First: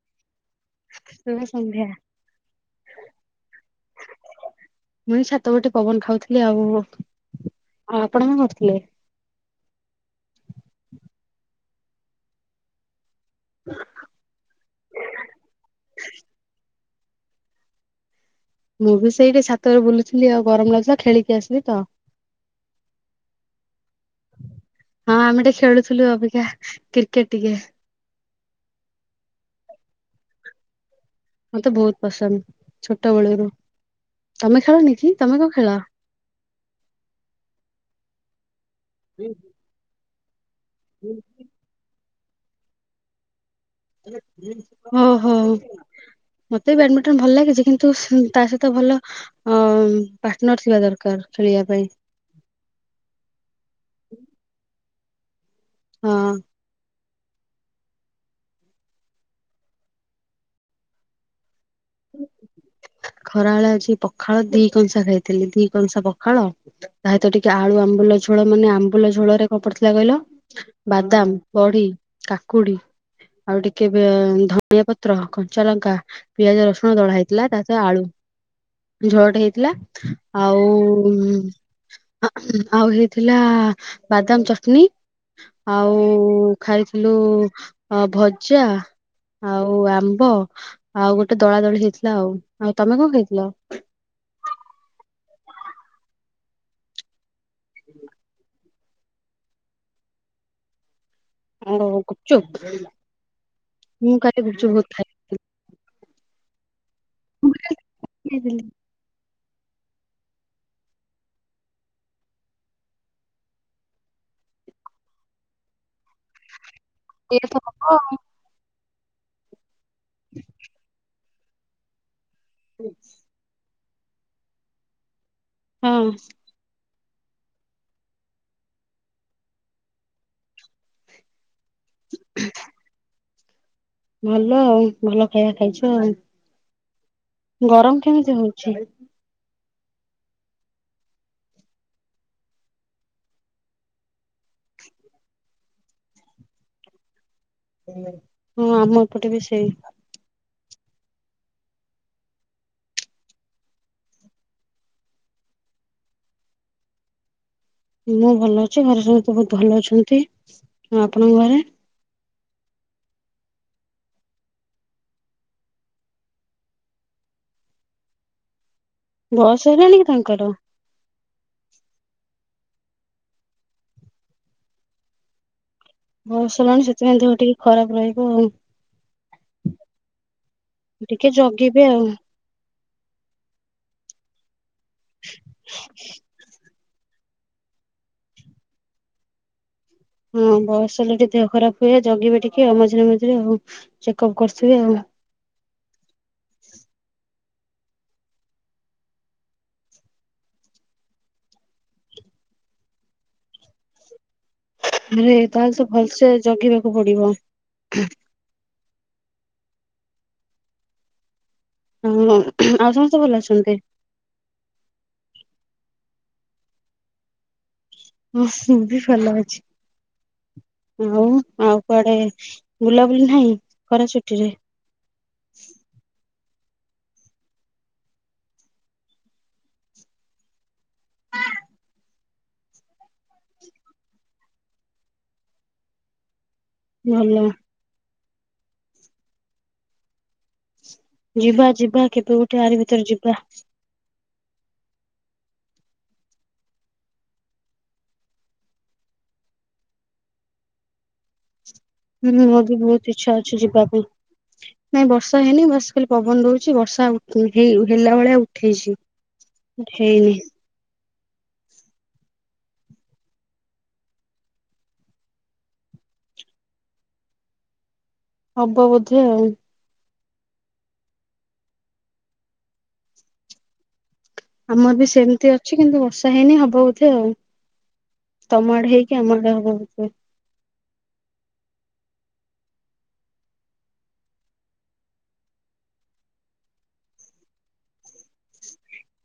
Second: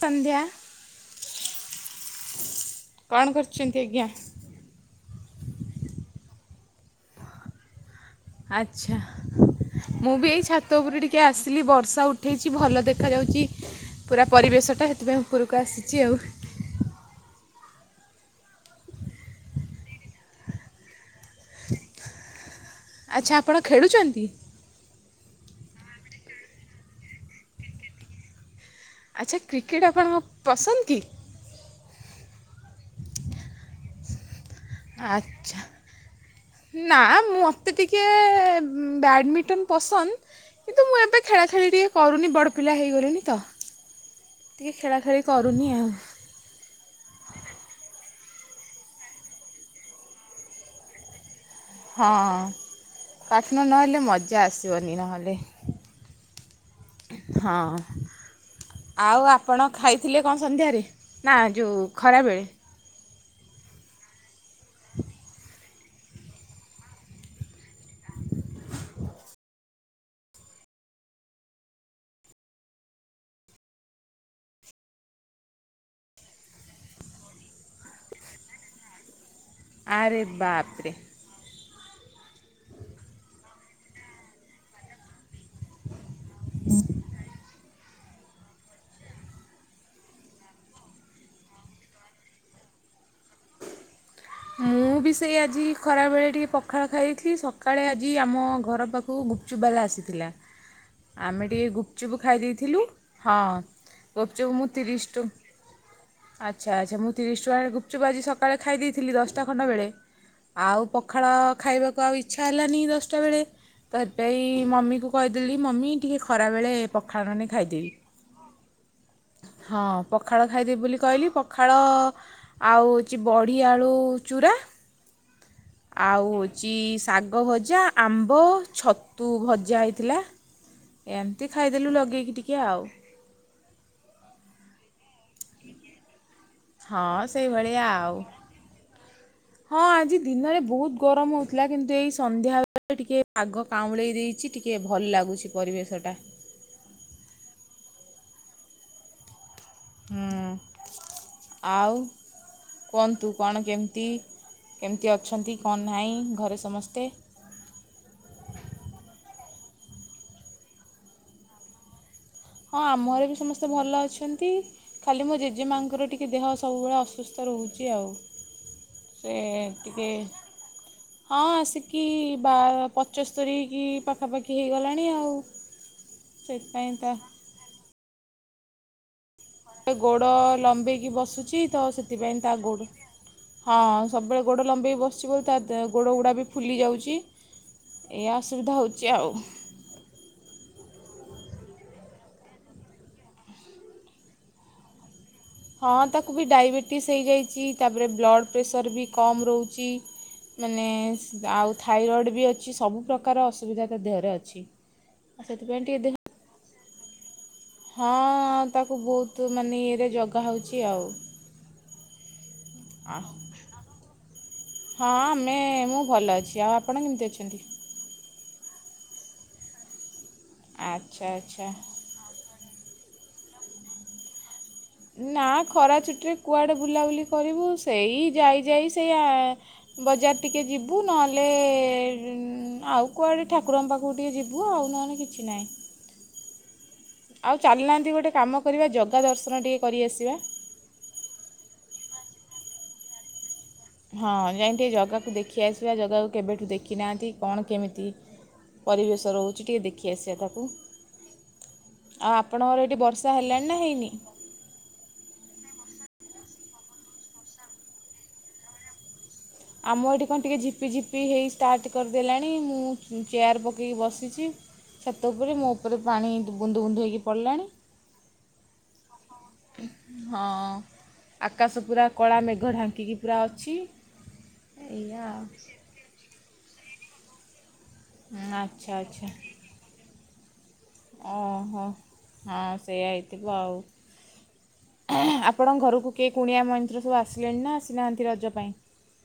ସନ୍ଧ୍ୟା ତୁମେ ସନ୍ଧ୍ୟା। କଣ କରୁଛନ୍ତି ଆଜ୍ଞା? ମୁଁ ଏଇ ଛାତଉପରେ ଟିକେ ପବନ ଖାଉଥିଲି ଆଉ। ଆଉ ଆପଣ କଣ କରୁଥିଲେ? ଆଛା ମୁଁ ବି ଏଇ ଛାତଉପରୁ ଟିକେ ଆସିଲି ବର୍ଷା ଉଠେଇଛି ଭଲ ଦେ ଖାଯାଉଛି ପୁରା ପରିବେଶଟା ସେଥିପାଇଁ ଉପରକୁ ଆସିଛି ଆଉ। ମୁଁ ବି ସେଇଠି ଛାତଉପରେ ବୁଲୁଥିଲି ଆଉ ଗରମ ଲାଗୁଥିଲା ଖେଳିକି ଆସିଲି ତ। ଆଚ୍ଛା ଆପଣ ଖେଳୁଚନ୍ତି? ହଁ ଆମେ ଟିକେ ଖେଳୁଥିଲୁ ଅବିକା କ୍ରିକେଟ୍ ଟିକେ। ଆଚ୍ଛା କ୍ରିକେଟ୍ ଆପଣଙ୍କ ପସନ୍ଦକି? ମତେ ବହୁତ୍ ପସନ୍ଦ ଛୋଟୋ ବେଳୁରୁ। ତମେ ଖେଳନି? ଆଚ୍ଛା ନା ମୋତେ ଟିକେ ବ୍ୟାଡ଼ମିଣ୍ଟନ୍। ପସନ୍ଦ କିନ୍ତୁ ମୁଁ ଏବେ ଖେଳାଖେଳି ଟିକେ କରୁନି ବଡ଼ପିଲା ହେଇ ଗଲିଣିି ତ। ଟିକେ ଖେଳା ହଉ ଖେଳି ହଉ। କରୁନି ଆଉ ମତେ ବି ବ୍ୟାଡମିଣ୍ଟନ୍ ଭଲ ଲାଗେ ଜେ କିନ୍ତୁ ତା ସହିତ ଭଲ ହଁ ହଁ ପାଟନର୍ ଥିବା ଦରକାର ଖେଳିବାପାଇଁ। ହଁ ଅଁ ପାଟନର୍ ନହେଲେ ମଜା ଆସିବନି ନହେଲେ। ହଁ। ହଁ। ଆଉ ଆପଣ ଖାଇଥିଲେ କଣ ସନ୍ଧ୍ୟାରେ ନା ଯୋଉ ଖରାବେଳେ? ଖରାବେଳେ ଆଜି ପଖାଳ ଦି କଂସା ଖାଇଥିଲି ଦି କଂସା ପଖାଳ। ତାହିତ ଟିକେ ଆଳୁ ଆମ୍ବୁଲ ଝୋଳ ମାନେ ଆମ୍ ବୁଲ ଝୋଳରେ କଣ ପଡିଥିଲା କହିଲ ବାଦାମ୍ ବଢି କାକୁଡି ଆଉ ଟିକେବି ଧନିଆ ପତ୍ର କଞ୍ଚାଲଙ୍କା ପିଆଜ ରସୁଣ ଦଳା ହେଇଥିଲା ତା ଆଳୁ ଝୋଳଟେ ହେଇଥିଲା ଆରେ ଆଉ ବାପରେ ଆଉ ହେଇଥିଲା ବାଦାମ୍ ଚଟଣି। ଆଉ ଖାଇଥିଲୁ ଅ ଭଜା ଆଉ ଆମ୍ବ ଆଉ ଗୋଟେ ଦଳାଦଳି ହେଇଥିଲା ଆଉ। ଆଉ ତମେ କଣ ଖାଇଥିଲ? ମୁଁ ବି ସେଇ ଆଜି ଖରାବେଳେ ଟିକେ ପଖାଳ ଖାଇଦେଇଥିଲି ସକାଳେ ଆଜି ଆମ ଘର ପାଖକୁ କୋଉ ଗୁପ୍ ଚୁପ୍ ବାଲା ଆସିଥିଲା ଆମେ ଟିକେ ଆଉ ଗୁପ୍ ଚୁପ୍ ଖାଇ ଗୁପଚୁପ ଦେଇଥିଲୁ ହଁ। ମୁଁ ଗୁପ୍ କାଲି ଚୁପ୍ ମୁଁ ଗୁପଚୁପ ବହୁତ ତିରିଶି ଟ ଖାଇଥିଲି। ଆଚ୍ଛା ଆଚ୍ଛା ମୁଁ ତିରିଶି ଟଙ୍କା ରେ ଗୁପ୍ ଚୁପ୍ ଆଜି ସକାଳେ ଖାଇ ଦେଇଥିଲି ଦଷ୍ଟା ଖଣ୍ଡେ ବେଳେ। ଆଉ ପଖାଳ ଖାଇବାକୁ ଆଉ ଇଚ୍ଛା ହେଲାନି ଦଷ୍ଟା ବେଳେ। ତ ହେଇଥିପାଇଁ ମମିକୁ କହିଦେଲି ମମି ଟିକେ ଖରା ବେଳେ ପଖାଳ ଇଏ ନେ ତ ହବ ଖାଇଦେବି। ଆଉ ହଁ ପଖାଳ ଖାଇଦେବି ବୋଲି କହିଲି ପଖାଳ ଆଉଛି ବଢ଼ି। କି ଆଳୁ ଚୂରା ହଁ ଆଉ ହଉଛି ଶାଗ ଭଜା ଆମ୍ବ ଛତୁ ଭଜା ହେଇଥିଲା। ଏମିତି ଖାଇଦେଲୁ ଲଗେଇକି ଟିକେ ଆଉ ଭଲ ଆଉ ଭଲ ଖାଇବା ଖାଇଛୁ ହଁ ଆଉ ସେଇଭଳିଆ ଗରମ ଆଉ କେମିତି ହଉଛି ହଁ ଆଜି ଦିନରେ ବହୁତ ଗରମ ହଉଥିଲା କିନ୍ତୁ ଏଇ ସନ୍ଧ୍ୟାବେଳେ ଟିକେ ପାଗ ପାଉଁଳେଇ ଦେଇଛି ଟିକଏ ଭଲ ଲାଗୁଛି ପରିବେଶଟା ହଁ ଆମ ଏପଟେ ବି ସେଇ ହୁଁ ଆଉ କୁହନ୍ତୁ କଣ କେମିତି କେମିତି ଅଛନ୍ତି କଣ ନାହିଁ ଘରେ ସମସ୍ତେ? ମୁଁ ଭଲ ଅଛି ଘରେ ସହିତ ବହୁତ ଭଲ ଅଛନ୍ତି, ଆ ଆପଣଙ୍କ ଘରେ? ହଁ ଆମ ଘରେ ବି ସମସ୍ତେ ଭଲ ଅଛନ୍ତି। ଖାଲି ମୋ ଜେଜେମାଙ୍କର ଟିକେ ଦେହ ସବୁବେଳେ ଅସୁସ୍ଥ ରହୁଛି ଆଉ। ସେ ବୟସ ହେଲାଣି କି ଟିକେ ତାଙ୍କର? ହଁ ଆସିକି ବା ପଞ୍ଚସ୍ତୁରୀ କି ପାଖାପାଖି ହୋଇଗଲାଣି ଆଉ। ବୟସ ହେଲାଣି ସେଥିପାଇଁ ଦେହ ଟିକେ ଖରାପ ରହିବ ଆଉ। ଗୋଡ଼ ଲମ୍ବେଇକି ଟିକେ ବସୁଛି ତ ଜଗିବେ ଆଉ ସେଥିପାଇଁ ତା ଗୋ ହଁ ସବୁବେଳେ ଗୋଡ଼ ଲମ୍ବେଇ ବଶୁଚି ବୋଲି ତା ଗୋଡ଼ ଗୁଡ଼ା ବି ଫୁଲି ଯାଉଛି। ଏଆ ଅସୁବିଧା ହଉଛି ଆଉ। ହଁ ବୟସ ହେଲେ ଟିକେ ଦେହ ଖରାପ ହୁଏ ଜଗିବେ ଟିକେ ମଝିରେ ମଝିରେ ଆଉ ଚେକ ଅପ୍ କରୁଥିବେ ଆଉ। ହଁ ତାକୁ ବି ଡାଇବେଟିସ୍ ହେଇଯାଇଛି ତା ପରେ ବ୍ଲଡ଼ ପ୍ରେସର ବି କମ୍ ରହୁଛି। ମାନେ ଆଉ ଥାଇରଏଡ଼୍ ବି ଅଛି ସବୁ ପ୍ରକାର ଅସୁବିଧା ତା ଦେହରେ ଅଛି। ଆରେ ଆଉ ତାହେଲେ ସେଥିପାଇଁ ତ ଟିକେ ଦେହ ଭଲସେ ଜଗିବାକୁ ପଡିବ। ହଁ ତାକୁ ବହୁତ ମାନେ ଇଏରେ ଜଗା ହେଉଛି ଆଉ। ଉଁହଁ ଆଉ ସମସ୍ତେ ଭଲ ଅଛନ୍ତି? ହଁ ଆମେ ମୁଁ ଭଲ ଅଛି, ଆଉ ଆପଣ କେମିତି ଅଛନ୍ତି? ହଁ ମୁ ବି ଭଲ ଅଛି ଆଉ ଆଚ୍ଛା ଆଚ୍ଛା। ଆଉ କୁଆଡେ? ବୁଲାବୁଲି ନାହିଁ ଖରା ଛୁଟି ରେ? ନା ଖରା ଛୁଟିରେ କୁଆଡ଼େ ବୁଲାବୁଲି କରିବୁ ସେଇ ଯାଇ ଯାଇ ସେଇ ଆ ବଜାର ଟିକେ ଯିବୁ ନହେଲେ ଆଉ କୁଆଡେ ଠାକୁରଙ୍କ ପାଖକୁ ଟିକେ ଯିବୁ ଆଉ ନହେଲେ କି କିଛି ନାହିଁ। ଭଲ। ଆଉ ଚାଲୁନାହାନ୍ତି ଗୋଟେ କାମ କରିବା ଜଗା ଦର୍ଶନ ଟିକେ କରିଆସିବା। ଯିବା ଯିବା କେବେ ଗୋଟେ ଆରି ଭିତରେ ଯିବା। ହଁ ଯାଇ ଟିକେ ଜାଗାକୁ ଦେଖି ଆସିବା ଜାଗାକୁ କେବେଠୁ ଦେଖିନାହାନ୍ତି କଣ କେମିତି ପରିବେଶ ରହୁଛି ଟିକେ ଦେଖି ଆସିବା ତାକୁ। ହୁଁ ଆଉ ମୋର ବି ଆପଣଙ୍କର ଏଇଠି ବହୁତ ଇଚ୍ଛା ବର୍ଷା ଅଛି ହେଲାଣି ନା ଯିବା ପାଇଁ। ହେଇନି? ନାଇଁ ବର୍ଷା ହେଇନି ବାସ୍ ଖାଲି ପବନ ଦଉଛି ବର୍ଷା ହେଇ ହେଲା ଭଳିଆ ଉଠେଇଛି। ଆମ ଏଠି ହେଇନି କଣ ଟିକେ ଜିପି ଜିପ୍ ପି ହେଇ ଷ୍ଟାର୍ଟ କରିଦେଲାଣି ମୁଁ ଚେୟାର ପକେଇକି ବସିଛି। ଛାତ ଉପରେ ମୋ ଉପରେ ପାଣି ବୁନ୍ଦୁ ବୁନ୍ଦୁ ହୋଇକି ପଡ଼ିଲାଣି। ହବ ବୋଧେ ଆଉ। ହଁ ଆକାଶ ପୁରା କଳା ମେଘ ଢାଙ୍କିକି ପୁରା ଅଛି। ଆମର ବି ଏଇଆ ସେମିତି ଅଛି କିନ୍ତୁ ବର୍ଷା ହେଇନି ହବ ବୋଧେ ଆଉ ଆଉ ତମ ଆଚ୍ଛା ଆଡେ ହେଇକି ଆଚ୍ଛା ଆମ ଆଡେ ହବ ଓହୋ ହଁ ସେଇଆ ହେଇଥିବ ଆଉ। ଆପଣଙ୍କ ଘରକୁ କିଏ କୁଣିଆ ମୟନ୍ତ ସବୁ ଆସିଲେଣି ନା ଆସିନାହାନ୍ତି ରଜ ପାଇଁ?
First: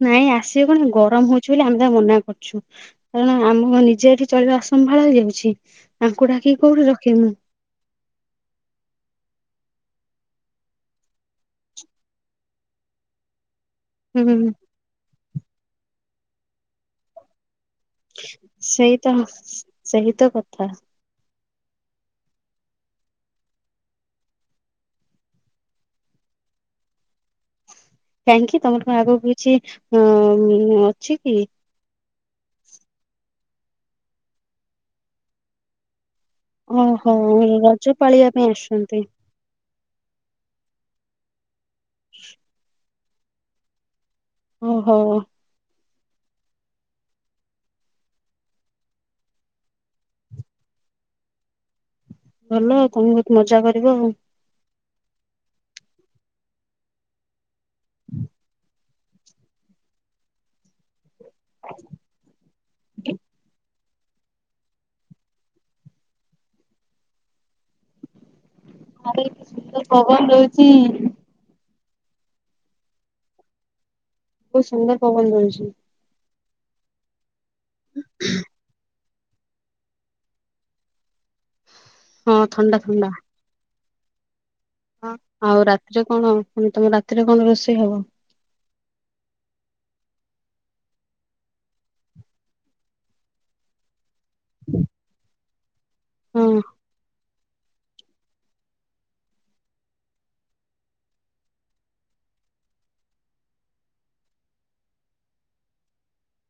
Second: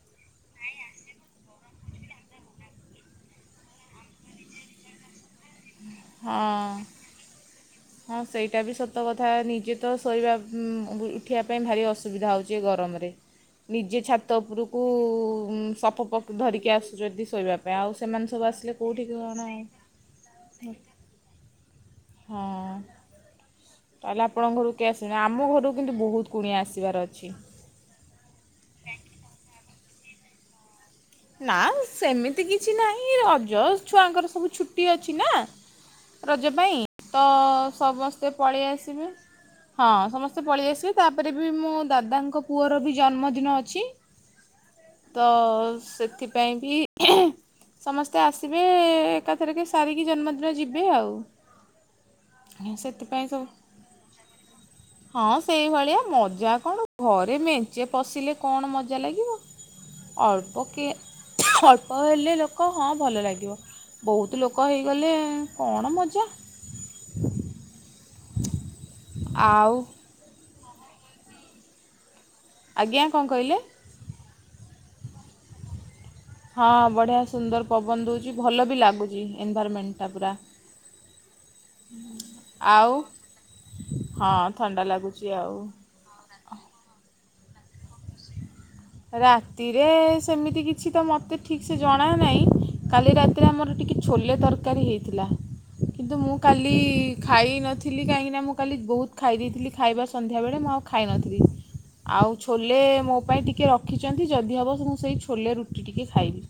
ନାଇଁ ଆସିବେ କଣ ଗରମ ହଉଛି ବୋଲି ଆମେ ତା ମନା କରୁଛୁ। କାରଣ ଆମ ନିଜେ ଏଠି ଚଳିବା ଅସମ୍ଭାଳ ହେଇଯାଉଛି ତାଙ୍କୁ ଡାକିକି ହଁ କୋଉଠି ରଖିବୁ। ହଁ ସେଇଟା ବି ସତ କଥା ନିଜେ ତ ଶୋଇବା ଉଁ ଉଠିବା ପାଇଁ ଭାରି ଅସୁବିଧା ହଉଛି ଏ ଗରମରେ। ନିଜେ ଛାତ ହୁଁ ଉପରକୁ ସପ୍ ଫପ ଧରିକି ଆସୁଛନ୍ତି ଶୋଇବା ଏବେ ଆଉ ସେମାନେ ସବୁ ଆସିଲେ ସେଇ ତ କୋଉଠି କଣ ସେଇ ତ କଥା ହଁ। ତାହେଲେ ଆପଣଙ୍କ ଘରକୁ କିଏ ଆସିବେନି ଆମ ଘରକୁ କିନ୍ତୁ ବହୁତ କୁଣିଆ ଆସିବାର ଅଛି। କାହିଁକି ତମର କଣ ଆଗକୁ କିଛି ଉଁ ନା ସେମିତି କିଛି ନାହିଁ ରଜ ଛୁଆଙ୍କର ସବୁ ଛୁଟି ଅଛି ନା ରଜ ପାଇଁ ଓହୋ ତ ରଜ ପାଳିବା ସମସ୍ତେ ପାଇଁ ପଳେଇ ଆସୁଛନ୍ତି ଆସିବେ। ହଁ ସମସ୍ତେ ପଳେଇ ଆସିବେ ତାପରେ ବି ମୋ ଦାଦାଙ୍କ ପୁଅର ବି ଜନ୍ମଦିନ ଅଛି। ଓହୋ। ତ ସେଥିପାଇଁ ବି ଏଁହିଂ ସମସ୍ତେ ଆସିବେ ଏକାଥରକେ ସାରିକି ଜନ୍ମଦିନ ଯିବେ ଆଉ। ଭଲ ତମେ ସେଥିପାଇଁ ବହୁତ ସବୁ ମଜା କରିବ ଆଉ। ହଁ ସେଇଭଳିଆ ମଜା କଣ ଘରେ ମେଞ୍ଚେ ପଶିଲେ କଣ ମଜା ଲାଗିବ? ଅଳ୍ପ କିଏ ଅଳ୍ପ ହେଲେ ଲୋକ ହଁ ଭଲ ଲାଗିବ ବହୁତ ଲୋକ ହେଇଗଲେ କଣ ମଜା? ଆରେ କି ଆଉ ସୁନ୍ଦର ପବନ ଦଉଛି। ଆଜ୍ଞା କଣ କହିଲେ? ବହୁତ ସୁନ୍ଦର ପବନ ଦଉଛି। ହଁ ବଢ଼ିଆ ସୁନ୍ଦର ପବନ ଦଉଛି ଭଲ ବି ଲାଗୁଛି। ଏନଭାରମେଣ୍ଟଟା ପୁରା ହଁ ଥଣ୍ଡା ଆଉ ହଁ। ଥଣ୍ଡା ହଁ ଲାଗୁଛି ଆଉ ହଉ ରାତିରେ କଣ ପୁଣି ତମ ରାତିରେ କଣ ରୋଷେଇ ହବ? ରାତିରେ ସେମିତି କିଛି ତ ମୋତେ ଠିକୟସେ ଜଣା ନାହିଁ କାଲି ରାତିରେ ଆମର ଟିକେ ଛୋଲେ ତରକାରୀ ହେଇଥିଲା କିନ୍ତୁ ମୁଁ ହଁ କାଲି ଖାଇନଥିଲି କାହିଁକିନା ମୁଁ କାଲି ବହୁତ ଖାଇ ଦେଇଥିଲି ଖାଇବା ସନ୍ଧ୍ୟାବେଳେ ମୁଁ ଆଉ ଖାଇନଥିଲି। ଆଉ ଛୋଲେ ମୋ ପାଇଁ ଟିକେ ର ଖିଛନ୍ତି ଯଦି ହେବ ମୁଁ ସେଇ ଛୋଲେ ରୁଟି ଟିକେ ଖାଇବି।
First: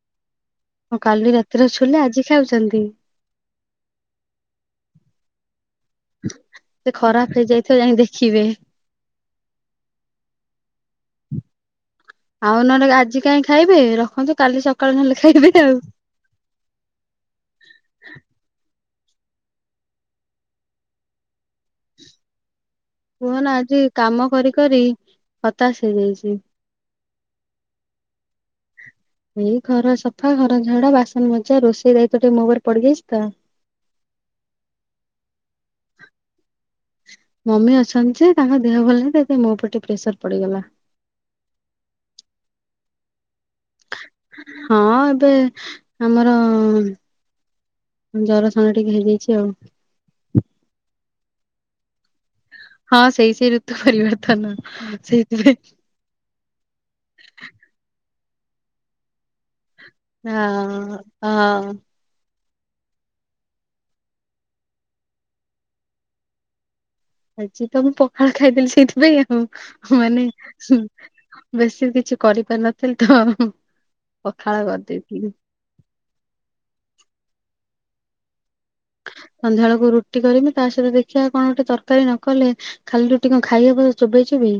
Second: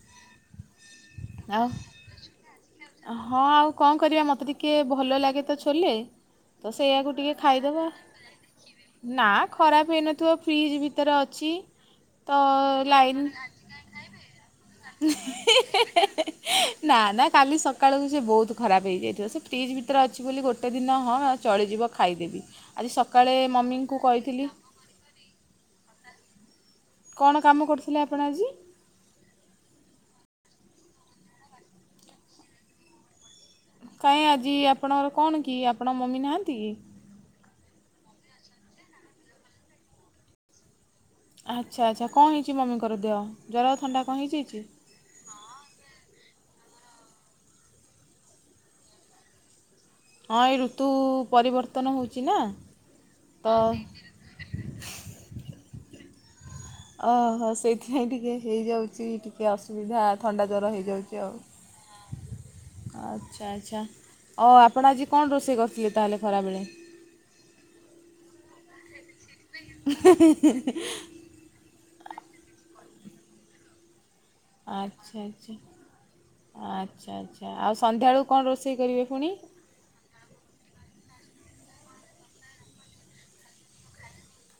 ହଁ କାଲି ଆଉ ରାତିର ଛୋଲେ ଆଜି ଖାଉଛନ୍ତି? ହଁ ଆଉ କଣ କରିବା ମୋତେ ଟିକେ ଭଲ ଲାଗେ ତ ଛୋଲେ। ତ ସେ ସେଇଆାକୁ ଖରାପ ଟିକେ ହେଇଯାଇଥିବ ଖାଇଦବା। ଯାଇ ଦେଖିବେ। ନା ଖରାପ ହେଇନଥିବ ଫ୍ରିଜ୍ ଭିତରେ ଅଛି। ତ ଆଉ ନହେଲେ ଲାଇନ, କାହିଁ ତ ଆଜି କାଇଁ ଖାଇବେ ରଖନ୍ତୁ ସକାଳୁ କାଲି ଖାଇବେ। ନହେଲେ ଆଉ। ଇଁହିଁହିଂ ନା ନା କାଲି ସକାଳକୁ ସେ ବହୁତ ଖରାପ ହେଇଯାଇଥିବ ସେ ଫ୍ରିଜ ଭିତରେ ଅଛି ବୋଲି ଗୋଟେ ଦିନ ହଁ ଚଳିଯିବ ଖାଇଦେବି। ଆଜି ସକାଳେ କୁହନା ଆଜି ମମିଙ୍କୁ କାମ କହିଥିଲି। କରି କରି ହତାଶ ହେଇଯାଇଛି। କଣ କାମ କରୁଥିଲେ ଆପଣ ଆଜି? ଏଇ ଘର ସଫା ଘର ଝଡା ବାସନମଜା ରୋଷେଇ ଦାୟିତ୍ୱ ଟିକେ ମୋ ଉପରେ ପଡିଯାଇଛି ତ କାଇଁ ଆଜି ଆପଣଙ୍କର କଣ କି ଆପଣଙ୍କ ମମି ନାହାଁନ୍ତି କି? ମମି ଅଛନ୍ତି ଯେ ତାଙ୍କ ଦେହ ଭଲ ନାହିଁତ ସେଇଥିପାଇଁ ମୋ ଉପରେ ଟିକେ ପ୍ରେସର ପଡିଗଲା। ଆଚ୍ଛା ଆଚ୍ଛା କଣ ହେଇଛି ମମିଙ୍କର ଦେହ? ଜ୍ୱର ଥଣ୍ଡା କଣ ହେଇଯାଇଛି? ହଁ ଏବେ ଆମର ଉଁ ଜରଥଣ୍ଡ। ଟିକେ ହେଇଯାଇଛି ଆଉ। ହଁ ଏଇ ଋତୁ ପରିବର୍ତ୍ତନ ହେଉଛି ନା ହଁ ସେଇ ସେଇ ତ ଋତୁ ପରିବର୍ତ୍ତନ ସେଇଥିପାଇଁ ଅହ ସେଇଥିପାଇଁ ଟିକେ ହେଇଯାଉଛି ଟିକେ ଅସୁବିଧା ହଁ ଥଣ୍ଡା ଜର ହେଇଯାଉଛି ଆଉ। ହଁ। ଆଚ୍ଛା ଆଚ୍ଛା ଅ ଆପଣ ଆଜି କଣ ରୋଷେଇ କରିଥିଲେ ତାହେଲେ ଖରାବେଳେ? ଆଜି ତ ମୁଁ ପଖାଳ ଖାଇଦେଲି ସେଇଥିପାଇଁ ଆଉ ମାନେ ଶୁନ ବେଶି କିଛି କରିପାରିନଥିଲି ତ ପଖାଳ ଆଚ୍ଛା କରିଦେଇଥିଲି। ଆଚ୍ଛା। ଆଚ୍ଛା ଆଚ୍ଛା ଆଉ ସନ୍ଧ୍ୟାଏଳୁକୁ କଣ ରୋଷେଇ କରିବେ ପୁଣି? ସନ୍ଧ୍ୟା ଅଳକୁ ରୁଟି କରିବି ତା ସହିତ ଦେଖିବା କଣ ଗୋଟେ ତରକାରୀ ନ କଲେ ଖାଲି ରୁଟି କଣ ଖାଇହବ ଚୋବେଇ ଚୋବେଇ?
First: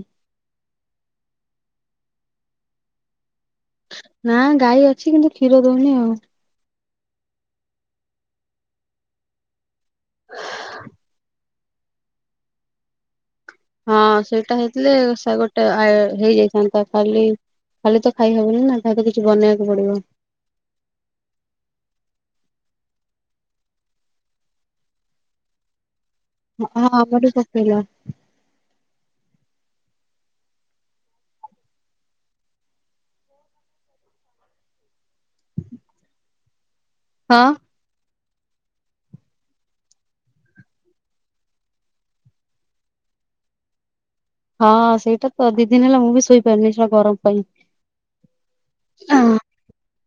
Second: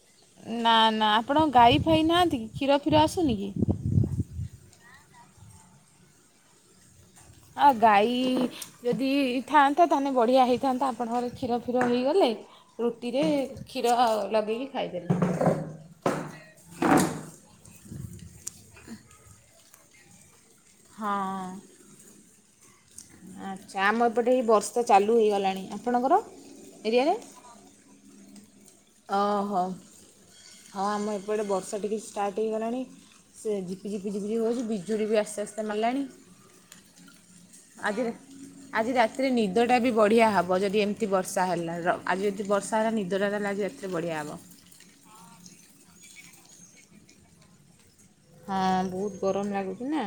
ନା ନା ଆପଣଙ୍କ ଗାଈ ଫାଇ ନାହାନ୍ତି କି କ୍ଷୀର ଫିର ଆସୁନି କି? ନା ଗାଈ ଅଛି କିନ୍ତୁ କ୍ଷୀର ଦଉନି ଆଉ। ଆଉ ଗାଈ ଯଦି ଥାଆନ୍ତା ତାହେନେ ବଢ଼ିଆ ହେଇଇଥାନ୍ତା ଆପଣଙ୍କର କ୍ଷୀର କ୍ଷୀର ହେଇଗଲେ ରୁଟିରେ କ୍ଷୀର ହଁ ସେଟା ଲଗେଇକି ହେଇଥିଲେ ଖାଇଦେଲେ। ସେ ଗୋଟେ ଆୟ ହେଇଯାଇଥାନ୍ତା। ଖାଲି ଖାଲି ତ ଖାଇହବନି ନା ତାକୁ କିଛି ବନେଇବାକୁ ପଡିବ। ହଁ ଅଁ। ଆଚ୍ଛା ଆମ ଏପଟେ ହେଇ ବର୍ଷା ଚାଲୁ ହେଇଗଲାଣି ଆପଣଙ୍କର? ହଁ ଏରିଆରେ? ଆମର ପକେଇଲା। ଅ ହୋ ହଁ ଆମ ଏପଟେ ବର୍ଷା ଟିକେ ଷ୍ଟାର୍ଟ ହେଇଗଲାଣି। ସେ ଝିପିଝିପି ଝିପିଝିପି ହେଉଛି ବିଜୁଳି ବି ଆସ୍ତେ ଆସ୍ତେ ମାରିଲାଣି। ହଁ। ଆଜିରେ। ଆଜି ରାତିରେ ନିଦଟା ବି ବଢ଼ିଆ ହବ ଯଦି ଏମିତି ବର୍ଷା ହେଲା ଆଜି ଯଦି ବର୍ଷା ହେଲା ନିଦଟା ତାହଲେ ଆଜି ରା ସେଥିରେ ବଢ଼ିଆ ହବ। ହଁ ସେଇଟା ତ ଦି ଦିନି ହେଲା ମୁଁ ବି ଶୋଇପାରିନି ସେଇଟା ଗରମ ପାଇଁ। ହଁ ବହୁତ ହଁ ଗରମ ଲାଗୁଛି ନା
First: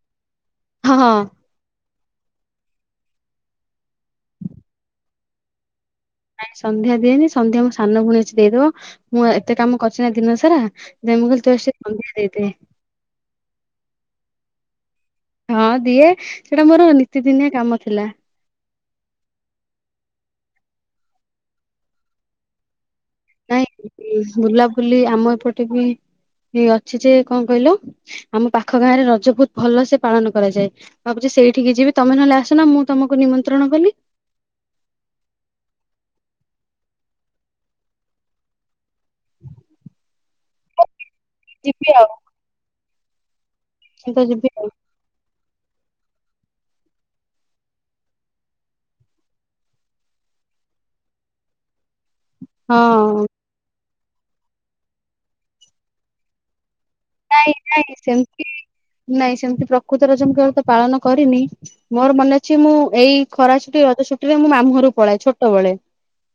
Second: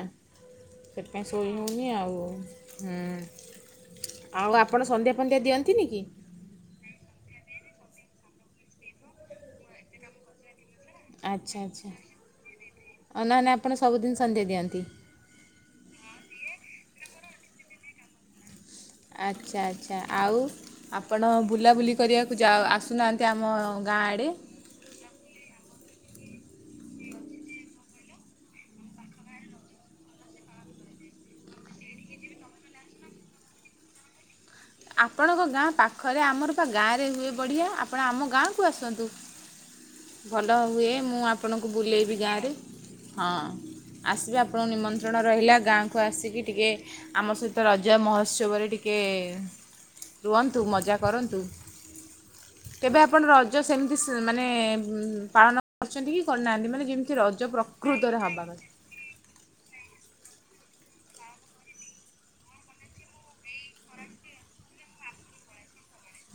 ହଁ ସେଥିପାଇଁ ସୋଇ ହଉନି ଆଉ ହଁ ଆଉ ଆପଣ ସନ୍ଧ୍ୟା ଫନ୍ଧ୍ୟା ଦିଅନ୍ତିନି କି? ନାଇଁ ସନ୍ଧ୍ୟା ଦିଏନି ସନ୍ଧ୍ୟା ମୋ ସାନ ଭଉଣୀ ଅଛି ଦେଇଦବ ମୁଁ ଏତେ କାମ କରିଛି ନା ଦିନ ସାରା। ନାଇଁ ମୁଁ କହିଲି ତୁ ଆଜି ସେ ସନ୍ଧ୍ୟା ଦେଇଦେ। ହ ନହେନେ ନାଇଁ ଆପଣ ସବୁଦିନ ସନ୍ଧ୍ୟା ଦିଅନ୍ତି? ହଁ ଦିଏ ସେଟା ମୋର ନିୀତିଦିନିଆ କାମ ଥିଲା। ଆଚ୍ଛା ଆଚ୍ଛା ଆଉ ଆପଣ ବୁଲାବୁଲି କରିବାକୁ ଯାଉ ଆସୁନାହାନ୍ତ ସେ ଆମ ଗାଁ ଆଡ଼େ। ଖଲି ଆମ ଏପଟେ ବି ଇ ଅଛି ଯେ କଣ କହିଲ? ଆମ ପାଖ ଗାଁ ରେ ରଜ ବହୁତ ଭଲସେ ପାଳନ କରାଯାଏ। ଭାବୁଛି ସେଇଠିକି ଯିବି ତମେ ନହେଲେ ଆସୂନ ମୁଁ ତମକୁ ନିମନ୍ତ୍ରଣ କଲି। ଆପଣଙ୍କ ଗାଁ ପାଖରେ ଆମର ପା ଗାଁରେ ହୁଏ ବଢ଼ିଆ ଆପଣ ଆମ ଗାଁକୁ ଆସନ୍ତୁ। ଭଲ ହୁଏ ମୁଁ ଆପଣଙ୍କୁ ଯିବି ଆଉ ବୁଲେଇବି ଗାଁରେ ହଁ। ମୁଁ ତ ଆସିବେ ଯିବି ଆପଣ ଆଉ ନିମନ୍ତ ନିମନ୍ତ୍ରଣ ରହିଲା ଗାଁକୁ ଆସିକି ଟିକେ ଆମ ସହିତ ରଜ ମହୋତ୍ସବରେ ଟିକିଏ ରୁହନ୍ତୁ ମଜା କରନ୍ତୁ କେବେ ହଁ ଆପଣ ର ସେମିତି ମାନେ ପାଳନ କରିଛନ୍ତି କି କରିନାହାନ୍ତି ମାନେ ଯେମିତି ରଜ ନାଇଁ ନାଇଁ ପ୍ରକୃତରେ ସେମିତି ହବାକଥା। ନାଇଁ ସେମିତି ପ୍ରକୃତ ରଜ ମୁଁ କେବଳ ତ ପାଳନ କରିନି। ମୋର ମନେ ଅଛି ମୁଁ ଏଇ ଖରା ଛୁଟି ରଜ ଛୁଟିରେ ମୁଁ ମାମୁଁ ଘରୁକୁ ପଳାଏ ଛୋଟବେେଳେ।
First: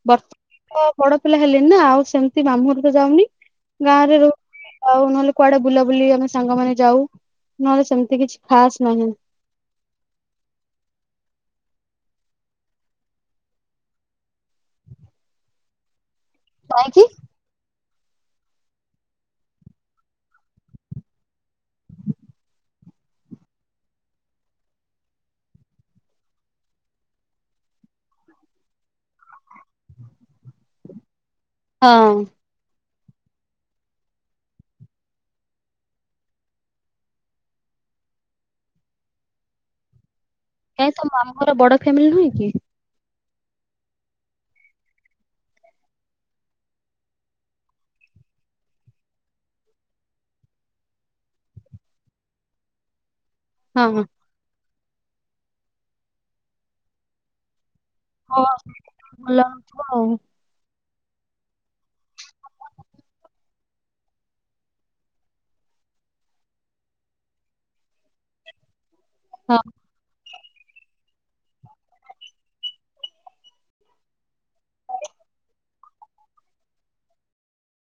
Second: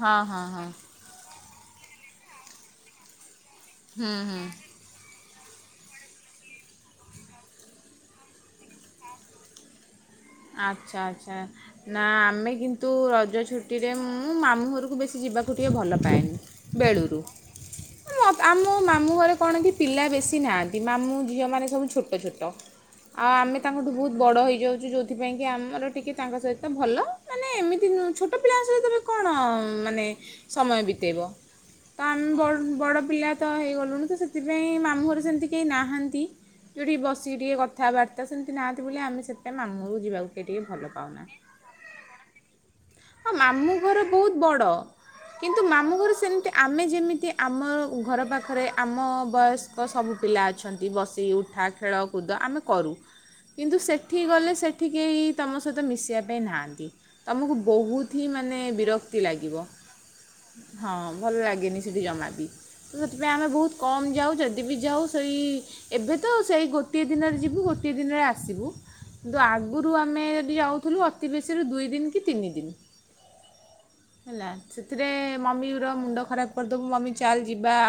ହଁ ହଁ ହଁ ବର୍ତ୍ତମାନ ତ ବଡ ପିଲା ହେଲିଣିି ନା ଆଉ ସେମିତି ମାମୁଁ ଘରକୁ ତ ଯାଉନି ହୁଁ ଗାଁରେ ରହୁ ହୁଁ ଆଉ ନହେଲେ କୁଆଡେ ବୁଲାବୁଲି ଆମେ ସାଙ୍ଗମାନେ ଯାଉ ନହେଲେ ସେମିତି କିଛି ଖାସ୍ ନାହିଁ। ଆଚ୍ଛା ଆଚ୍ଛା। ନା ଆମେ କିନ୍ତୁ ରଜ ଛୁଟିରେ ମୁଁ ମାମୁଁ ଘରକୁ ବେଶୀ ଯିବାକୁ ଟିକେ ଭଲ ପାଏନି। କାହିଁକି ବେଳୁରୁ ମୋ ତ ଆମ ମାମୁଁ ଘରେ କଣ କି ପିଲା ବେଶୀ ନାହାଁନ୍ତି, ମାମୁଁ ଝିଅମାନେ ସବୁ ଛୋଟ ଛୋଟ। ଆ, ଆମେ ତାଙ୍କଠୁ ବହୁତ ବଡ ହେଇଯାଉଚୁ, ଯୋଉ ସେଥିପାଇଁକି ଆମର ଟିକେ ତାଙ୍କ ସହିତ ଭଲ, ମାନେ ଏମିତି ନ- ଛୋଟ ପିଲାଙ୍କ ସହିତ ତୋମେ କଣ ମାନେ ସମୟ ବିତେଇବ, ତ ଆମ ହଁ ବଡ୍ ବଡ଼ ପିଲା ତ ହେଇଗଲୁଣି ତ ସେଥିପାଇଁ ମାମୁଁ ଘରେ ସେମିତି କେହି ନାହାନ୍ତି। ଯୋଉଠି ବସିକି ଟିକେ କଥାବାର୍ତ୍ତା ସେମିତି ନାହାନ୍ତି ବୋଲି, ଆମେ ସେଥିପାଇଁ ମାମୁଁରକୁ ଯିବାକୁ ଟିକେ ଭଲ କାଇଁ ତୋ ପାଉନା ମାମୁଁ ଘର ବଡ ଫ୍ୟାମିଲି ନୁହେଁ କି? ହଁ ମାମୁଁ ଘର ବହୁତ ବଡ଼। କିନ୍ତୁ ମାମୁଁ ଘରୁ ସେମିତି ଆମେ ଯେମିତି ଆମ ଘର ପାଖରେ ଆମ ବୟସ ଙ୍କ ସବୁ ପିଲା ଅଛନ୍ତି ବସି ଉଠା ଖେଳକୁଦ ଆମେ କରୁ। କିନ୍ତୁ ହଁ ସେଠିକି ଗଲେ ସେଠି କେହି ତୋମ ସହିତ ମିଶିବା ପାଇଁ ନାହାଁନ୍ତି। ତୋମକୁ ବହୁ ଥି ହଁ ହଁ ମାନେ ବିରକ୍ତି ଭଲ ଲାଗିବ, ଲାଗୁଥିବ ଆଉ। ହଁ ଭଲ ଲାଗେନି ସେଠି ଜମା ବି। ତ ସେଥିପାଇଁ ଆମେ ବହୁତ କମ୍ ଯାଉ, ଯଦି ବି ଯାଉ ସେଇ ଏବେ ତ ସେଇ ଗୋଟିଏ ଦିନରେ ଯିବୁ ଗୋଟିଏ ଦିନରେ ଆସିବୁ। କିନ୍ତୁ ଆଗରୁ ଆମେ ଯଦି ଯାଉଥୁଲୁ ଅତି ବେଶୀରୁ ଦୁଇ ଦିନ କି ତିନି ଦିନି। ହେଲା ସେଥିରେ ମମିର ମୁଣ୍ଡ ଖରାପ କରିଦବୁ, ମମି ଚାଲ୍ ଯିବା